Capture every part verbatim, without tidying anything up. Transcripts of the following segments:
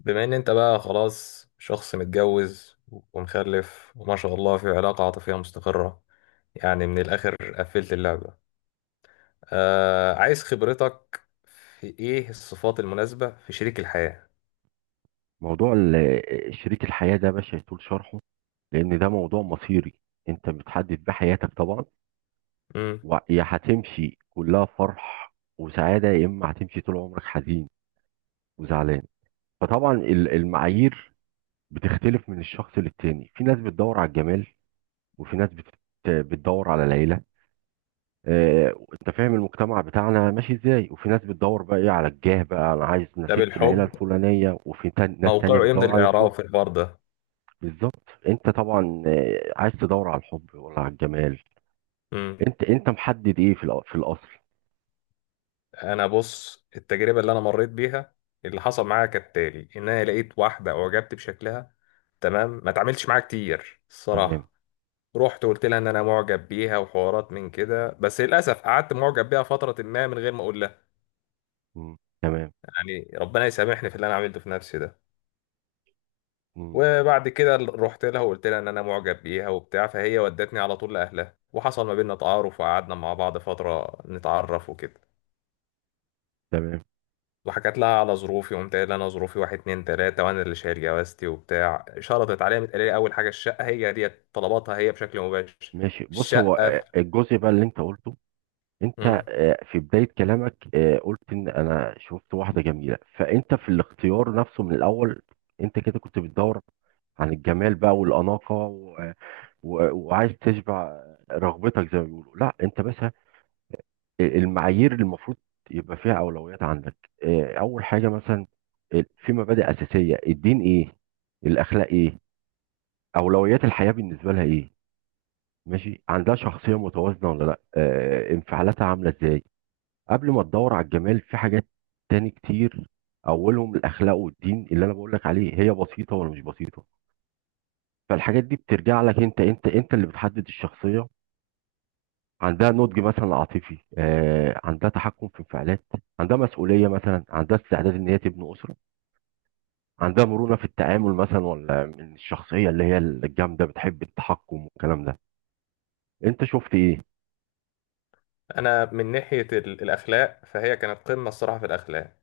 بما ان انت بقى خلاص شخص متجوز ومخلف وما شاء الله في علاقة عاطفية مستقرة. يعني من الاخر قفلت اللعبة. آه عايز خبرتك في ايه الصفات المناسبة في شريك الحياة. موضوع ال- آه، شريك الحياة ده مش هيطول شرحه، لأن ده موضوع مصيري. أنت بتحدد بيه حياتك طبعا، امم ويا هتمشي كلها فرح وسعادة يا إما هتمشي طول عمرك حزين وزعلان. فطبعا ال- المعايير بتختلف من الشخص للتاني. في ناس بتدور على الجمال وفي ناس بت- بتدور على العيلة. آه، أنت فاهم المجتمع بتاعنا ماشي إزاي، وفي ناس بتدور بقى إيه على الجاه، بقى أنا عايز ده نسيبة العيلة بالحب، الفلانية، وفي تان- ناس تانية موقعه ايه من بتدور على الحب. الاعراب في الحوار ده؟ بالظبط. انت طبعا آه، عايز تدور على الحب ولا على الجمال؟ امم انت انت محدد ايه في الأ- في الاصل؟ انا بص، التجربة اللي انا مريت بيها، اللي حصل معايا كالتالي ان انا لقيت واحدة اعجبت بشكلها. تمام، ما اتعاملتش معاها كتير تمام. الصراحة. رحت وقلت لها ان انا معجب بيها وحوارات من كده، بس للاسف قعدت معجب بيها فتره ما من غير ما اقول لها. مم. تمام. يعني ربنا يسامحني في اللي انا عملته في نفسي ده. مم. وبعد كده رحت لها وقلت لها ان انا معجب بيها وبتاع، فهي ودتني على طول لاهلها وحصل ما بيننا تعارف وقعدنا مع بعض فتره نتعرف وكده. تمام. وحكت لها على ظروفي، وقمت قايل لها انا ظروفي واحد اتنين تلاته وانا اللي شايل جوازتي وبتاع. شرطت عليا، قالت لي اول حاجه الشقه، هي ديت طلباتها هي بشكل مباشر. ماشي، بص هو الشقه. آه، الجزء بقى اللي انت قلته. انت مم. آه، في بداية كلامك آه، قلت ان انا شفت واحدة جميلة، فانت في الاختيار نفسه من الاول. انت كده كنت بتدور عن الجمال بقى والأناقة و... و... وعايز تشبع رغبتك زي ما بيقولوا، لا انت بس المعايير اللي المفروض يبقى فيها اولويات عندك. آه، اول حاجه مثلا آه، في مبادئ اساسيه، الدين ايه، الاخلاق ايه، اولويات الحياه بالنسبه لها ايه، ماشي عندها شخصيه متوازنه ولا لا، آه، انفعالاتها عامله ازاي. قبل ما تدور على الجمال في حاجات تاني كتير، اولهم الاخلاق والدين. اللي انا بقول لك عليه، هي بسيطه ولا مش بسيطه؟ فالحاجات دي بترجع لك انت، انت انت اللي بتحدد الشخصيه. عندها نضج مثلا عاطفي، آه، عندها تحكم في انفعالات، عندها مسؤولية مثلا، عندها استعداد ان هي تبني أسرة، عندها مرونة في التعامل مثلا، ولا من الشخصية اللي هي الجامدة بتحب التحكم والكلام ده؟ انت شفت ايه؟ انا من ناحيه ال- الاخلاق، فهي كانت قمه الصراحه في الاخلاق.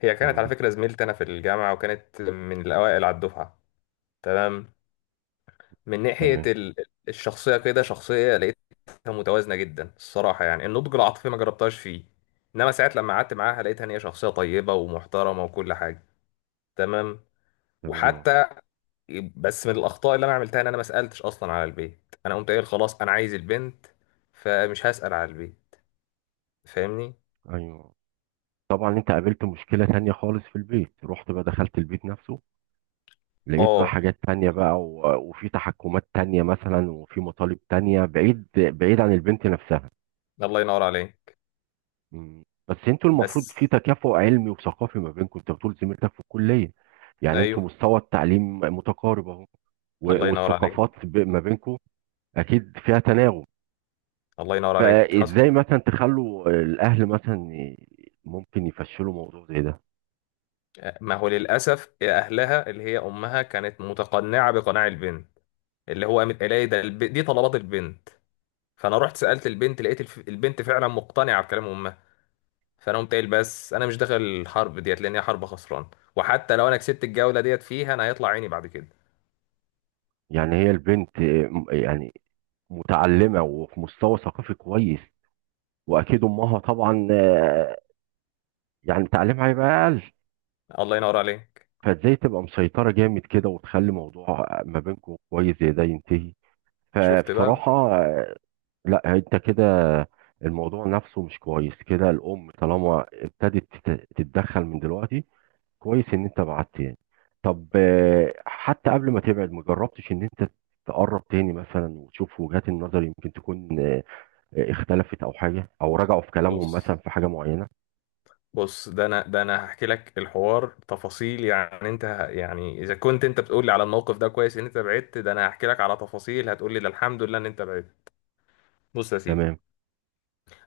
هي كانت على تمام. فكره زميلتي انا في الجامعه، وكانت من الاوائل على الدفعه. تمام. من ناحيه تمام. ال- الشخصيه، كده شخصيه لقيتها متوازنه جدا الصراحه. يعني النضج العاطفي ما جربتهاش فيه، انما ساعات لما قعدت معاها لقيتها ان هي شخصيه طيبه ومحترمه وكل حاجه. تمام. تمام. آه، وحتى، بس من الاخطاء اللي انا عملتها ان انا ما سالتش اصلا على البيت، انا قمت قايل خلاص انا عايز البنت فمش هسال على البيت، فاهمني. ايوه. طبعا انت قابلت مشكلة تانية خالص في البيت. رحت بقى دخلت البيت نفسه، لقيت بقى اه. حاجات تانية بقى و- وفي تحكمات تانية مثلا، وفي مطالب تانية بعيد بعيد عن البنت نفسها. الله ينور عليك. مم. بس انتوا المفروض بس. في تكافؤ علمي وثقافي ما بينكم. انت بتقول زميلتك في الكليه، يعني انتوا ايوه. مستوى التعليم متقارب اهو، و- الله ينور عليك. والثقافات ب- ما بينكم اكيد فيها تناغم. الله ينور عليك حصل. فازاي مثلا تخلوا الاهل مثلا ي- ممكن يفشلوا موضوع زي ده؟ ما هو للاسف اهلها، اللي هي امها، كانت متقنعه بقناع البنت، اللي هو قامت قايله لي ده الب... دي طلبات البنت. فانا رحت سالت البنت، لقيت الف... البنت فعلا مقتنعه بكلام امها. فانا قمت قايل بس انا مش داخل الحرب ديت لان هي حرب خسران، وحتى لو انا كسبت الجوله ديت فيها انا هيطلع عيني بعد كده. يعني هي البنت آه، م- يعني متعلمه وفي مستوى ثقافي كويس، واكيد امها طبعا آه، يعني تعليمها هيبقى اقل. الله ينور عليك. فازاي تبقى مسيطره جامد كده وتخلي موضوع ما بينكم كويس زي ده ينتهي؟ شفت بقى. فبصراحة آه، لا انت كده الموضوع نفسه مش كويس كده. الام طالما ابتدت تت- تتدخل من دلوقتي، كويس ان انت بعدت يعني. طب آه، حتى قبل ما تبعد، ما جربتش ان انت تقرب تاني مثلا وتشوف وجهات النظر، يمكن تكون آه، آه، اختلفت او حاجة او رجعوا في كلامهم بص مثلا في حاجة معينة؟ بص، ده انا، ده انا هحكي لك الحوار تفاصيل. يعني انت ه- يعني اذا كنت انت بتقول لي على الموقف ده كويس ان انت بعدت، ده انا هحكي لك على تفاصيل هتقول لي ده الحمد لله ان انت بعدت. بص يا سيدي، تمام.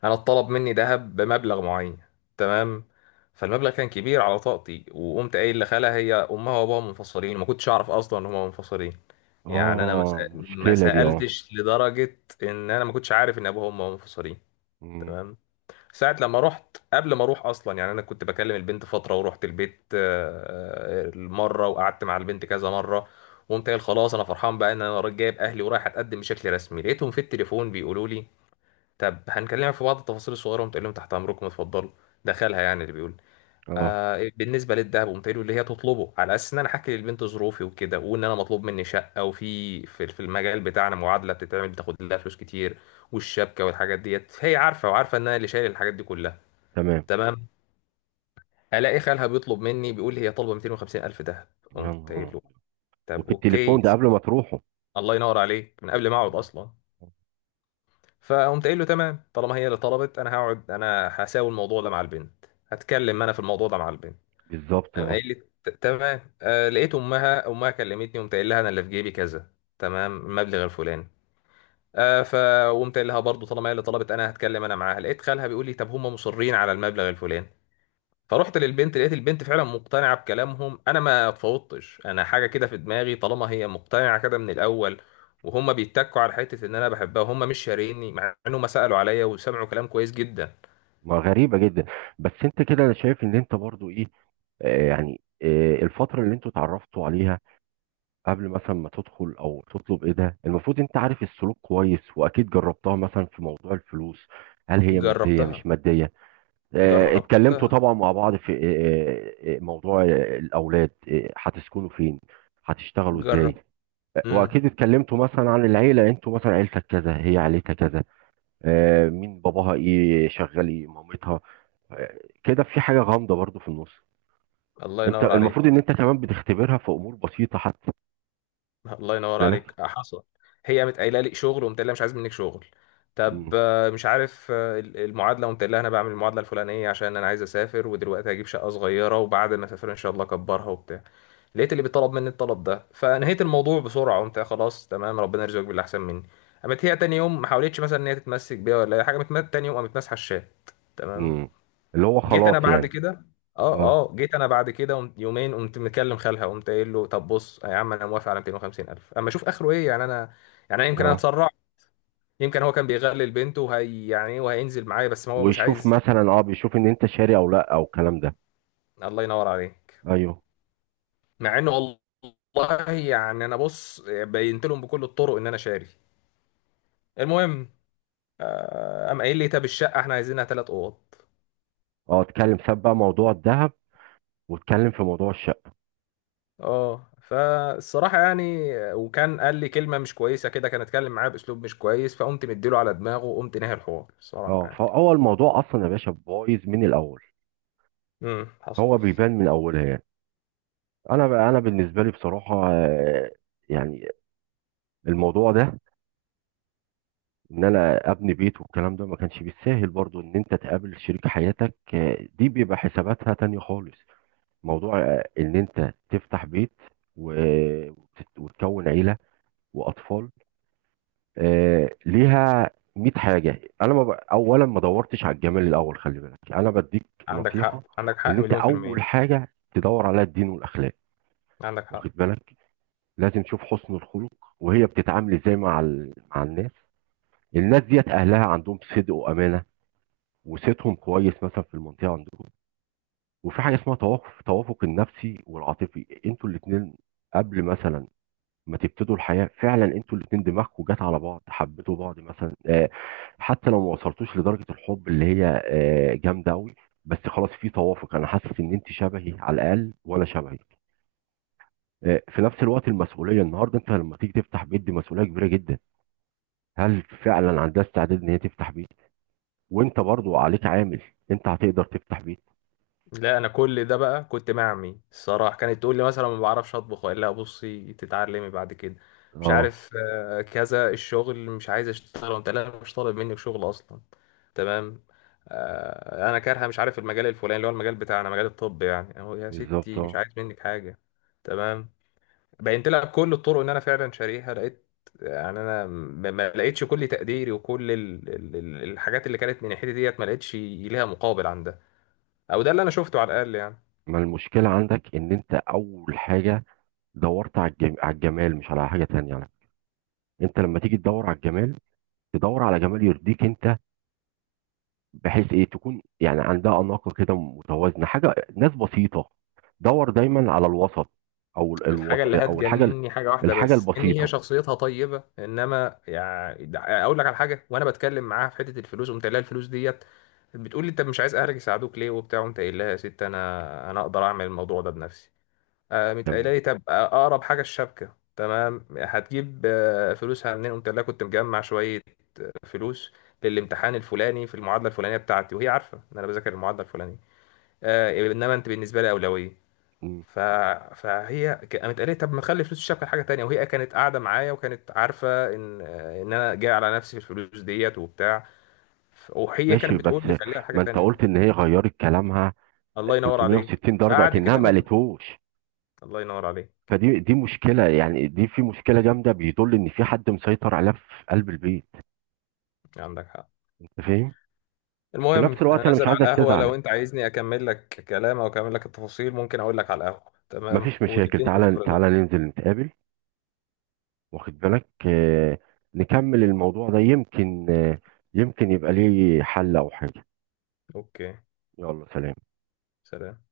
انا اتطلب مني ذهب بمبلغ معين، تمام. فالمبلغ كان كبير على طاقتي، وقمت قايل لخالها. هي امها وابوها منفصلين، ما كنتش اعرف اصلا ان هما منفصلين. يعني انا ما اه، سأ- ما مشكلة دي اه. سالتش، لدرجه ان انا ما كنتش عارف ان ابوها وامها منفصلين. مم. تمام. ساعة لما رحت، قبل ما اروح اصلا، يعني انا كنت بكلم البنت فترة ورحت البيت آه، آه، مرة وقعدت مع البنت كذا مرة. وقمت قايل خلاص انا فرحان بقى ان انا رايح- جايب اهلي ورايح اتقدم بشكل رسمي. لقيتهم في التليفون بيقولوا لي طب هنكلمك في بعض التفاصيل الصغيرة. قمت قايل لهم تحت امركم اتفضلوا، دخلها يعني اللي بيقول. اه. آه بالنسبة للدهب قمت قايل له اللي هي تطلبه، على اساس ان انا احكي للبنت ظروفي وكده، وان انا مطلوب مني شقة، وفي في في المجال بتاعنا معادلة بتتعمل بتاخد لها فلوس كتير. والشبكة والحاجات ديت هي عارفة، وعارفة ان انا اللي شايل الحاجات دي كلها. تمام. تمام. الاقي خالها بيطلب مني، بيقول لي هي طالبه مئتين وخمسين الف دهب. يا قمت نهار قايل له أبيض. طب وفي اوكي. التليفون ده قبل ما تروحوا؟ الله ينور عليك، من قبل ما اقعد اصلا. فقمت قايل له تمام، طالما هي اللي طلبت انا هقعد، انا هساوي الموضوع ده مع البنت، هتكلم انا في الموضوع ده مع البنت. بالظبط قام اه. قايل لي "ت- تمام". آه لقيت امها امها كلمتني، قمت قايل لها انا اللي في جيبي كذا، تمام، المبلغ الفلاني. آه فقمت قايل لها برضه طالما هي اللي طلبت انا هتكلم انا معاها. لقيت خالها بيقول لي طب هم مصرين على المبلغ الفلاني. فروحت للبنت لقيت البنت فعلا مقتنعة بكلامهم. انا ما اتفوضتش انا حاجة كده في دماغي، طالما هي مقتنعة كده من الاول، وهم بيتكوا على حتة ان انا بحبها وهم مش شاريني، مع انهم سألوا عليا وسمعوا كلام كويس جدا. ما غريبة جدا. بس انت كده انا شايف ان انت برضو ايه، آه يعني آه الفترة اللي انتوا اتعرفتوا عليها قبل مثلا ما تدخل او تطلب ايه ده، المفروض انت عارف السلوك كويس، واكيد جربتها مثلا في موضوع الفلوس، هل هي مادية جربتها. مش مادية. آه اتكلمتوا جربتها. طبعا مع بعض في آه آه آه، موضوع آه، الاولاد، آه هتسكنوا فين، هتشتغلوا ازاي. جرب. آه، امم واكيد اتكلمتوا مثلا عن العيلة، انتوا مثلا عيلتك كذا هي عيلتها كذا، آه، مين باباها، ايه شغال، ايه مامتها. كده في حاجه غامضه برضو في النص. الله انت ينور المفروض ان عليك. انت كمان بتختبرها في امور بسيطه حتى خد الله ينور بالك. عليك، آه، حصل. هي قامت قايله لي شغل، وقمت قايل لها مش عايز منك شغل. طب مم. آه، مش عارف، آه، ال- المعادله، وقمت قايل لها انا بعمل المعادله الفلانيه عشان انا عايز اسافر، ودلوقتي هجيب شقه صغيره وبعد ما اسافر ان شاء الله اكبرها وبتاع. لقيت اللي بيطلب مني الطلب ده، فنهيت الموضوع بسرعه، قمت قايل خلاص تمام ربنا يرزقك باللي احسن مني. قامت هي تاني يوم ما حاولتش مثلا ان هي تتمسك بيا ولا اي حاجه، قامت تاني يوم قامت ماسحه الشات. تمام. مم. اللي هو جيت خلاص انا بعد يعني. كده. اه، اه. اه، جيت انا بعد كده قمت- يومين، قمت مكلم خالها قمت قايل له طب بص يا عم انا موافق على مئتين وخمسين الف اما اشوف اخره ايه، يعني انا يعني انا يمكن انا اه. اتسرع. يمكن هو كان بيغلل بنته وهي يعني ايه وهينزل معايا، بس ما هو مش ويشوف عايز. مثلا اه، بيشوف ان انت شاري او لا او الكلام ده. الله ينور عليك. ايوه. مع انه والله يعني انا بص بينت لهم بكل الطرق ان انا شاري. المهم، آه، قام قايل لي طب الشقه احنا عايزينها ثلاث اوض. اه، اتكلم ساب بقى موضوع الذهب واتكلم في موضوع الشقه. اه، فالصراحة يعني، وكان قال لي كلمة مش كويسة كده، كان اتكلم معايا بأسلوب مش كويس فقمت مديله على دماغه وقمت نهي الحوار الصراحة اه، يعني. فهو الموضوع اصلا يا باشا بايظ من الاول. امم حصل. هو بيبان من اولها يعني. انا انا بالنسبه لي بصراحه آه، يعني الموضوع ده، ان انا ابني بيت والكلام ده ما كانش بالساهل برضو. ان انت تقابل شريك حياتك آه، دي بيبقى حساباتها تانية خالص. موضوع آه، ان انت تفتح بيت و- وتت- وتكون عيلة واطفال آه، ليها مية حاجة. انا ما ب... اولا ما دورتش على الجمال الاول. خلي بالك انا بديك عندك حق، نصيحة، عندك ان حق انت مليون في اول المية، حاجة تدور عليها الدين والاخلاق، عندك حق. واخد بالك، لازم تشوف حسن الخلق وهي بتتعامل ازاي مع ال... مع الناس، الناس ديت اهلها عندهم صدق وامانة وصيتهم كويس مثلا في المنطقه عندكم. وفي حاجه اسمها توافق، التوافق النفسي والعاطفي انتوا الاثنين قبل مثلا ما تبتدوا الحياه. فعلا انتوا الاثنين دماغكم جت على بعض، حبيتوا بعض مثلا آه، حتى لو ما وصلتوش لدرجه الحب اللي هي آه، جامده قوي، بس خلاص في توافق، انا حاسس ان انت شبهي على الاقل وانا شبهك. آه، في نفس الوقت المسؤوليه. النهارده انت لما تيجي تفتح بيت دي مسؤوليه كبيره جدا. هل فعلا عندها استعداد ان هي تفتح بيت؟ وانت برضو عليك عامل، انت هتقدر تفتح بيت؟ لا، انا كل ده بقى كنت مع امي الصراحه، كانت تقول لي مثلا ما بعرفش اطبخ، اقول لها بصي تتعلمي بعد كده، مش اه. عارف، آه، كذا. الشغل مش عايز اشتغل، وانت لا مش طالب منك شغل اصلا، تمام. آه، انا كارهه مش عارف المجال الفلاني، اللي هو المجال بتاعنا مجال الطب، يعني اهو يا بالظبط ستي مش اه. عايز منك حاجه. تمام. بينت لها بكل الطرق ان انا فعلا شاريها. لقيت يعني انا ما ما لقيتش كل تقديري وكل ال- ال- ال- الحاجات اللي كانت من ناحيتي ديت ما لقيتش ليها مقابل عندها، او ده اللي انا شفته على الاقل يعني. ما المشكلة عندك ان انت اول حاجة دورت على الجم... على الجمال مش على حاجة تانية على فكرة. انت لما تيجي تدور على الجمال، تدور على جمال يرضيك انت، بحيث ايه تكون يعني عندها اناقة كده متوازنة، حاجة ناس بسيطة. دور دايما على الوسط او ال- الحاجة الوسط اللي او الحاجة ال- هتجنني حاجة واحدة الحاجة بس إن هي البسيطة. شخصيتها طيبة، إنما يعني ده- أقول لك على حاجة، وأنا بتكلم معاها في حتة الفلوس قمت قايل لها الفلوس ديت، بتقول لي أنت مش عايز أهلك يساعدوك ليه وبتاع، قمت قايل لها يا ست أنا أنا أقدر أعمل الموضوع ده بنفسي. آه، قامت قايلة تمام. لي طب أقرب حاجة الشبكة، تمام هتجيب آه، فلوسها منين، قمت قايل لها كنت مجمع شوية فلوس للامتحان الفلاني في المعادلة الفلانية بتاعتي، وهي عارفة إن أنا بذاكر المعادلة الفلانية. آه، إنما أنت بالنسبة لي أولوية. مم. ف... فهي ك- قامت قالت لي طب ما تخلي فلوس الشبكه لحاجه تانية. وهي كانت قاعده معايا وكانت عارفه ان ان انا جاي على نفسي في الفلوس ديت وبتاع. ف- وهي ماشي، كانت بتقول بس لي خليها لحاجه ما انت تانية. قلت ان هي غيرت كلامها الله ينور عليك. تلت مية وستين درجة بعد كده اكنها ما قامت. قالتهوش. الله ينور عليك. فدي دي مشكلة يعني، دي في مشكلة جامدة، بيدل إن في حد مسيطر عليها في قلب البيت. عندك حق. أنت فاهم؟ في المهم نفس انا الوقت أنا مش نازل على عايزك القهوه، تزعل، لو انت عايزني اكمل لك كلام او اكمل لك التفاصيل ممكن اقول لك على القهوه، تمام، مفيش مشاكل. وتديني من تعالى تعالى خبرتك. ننزل نتقابل، واخد بالك آه، نكمل الموضوع ده، يمكن آه، يمكن يبقى ليه حل أو حاجة. اوكي يلا سلام. سلام.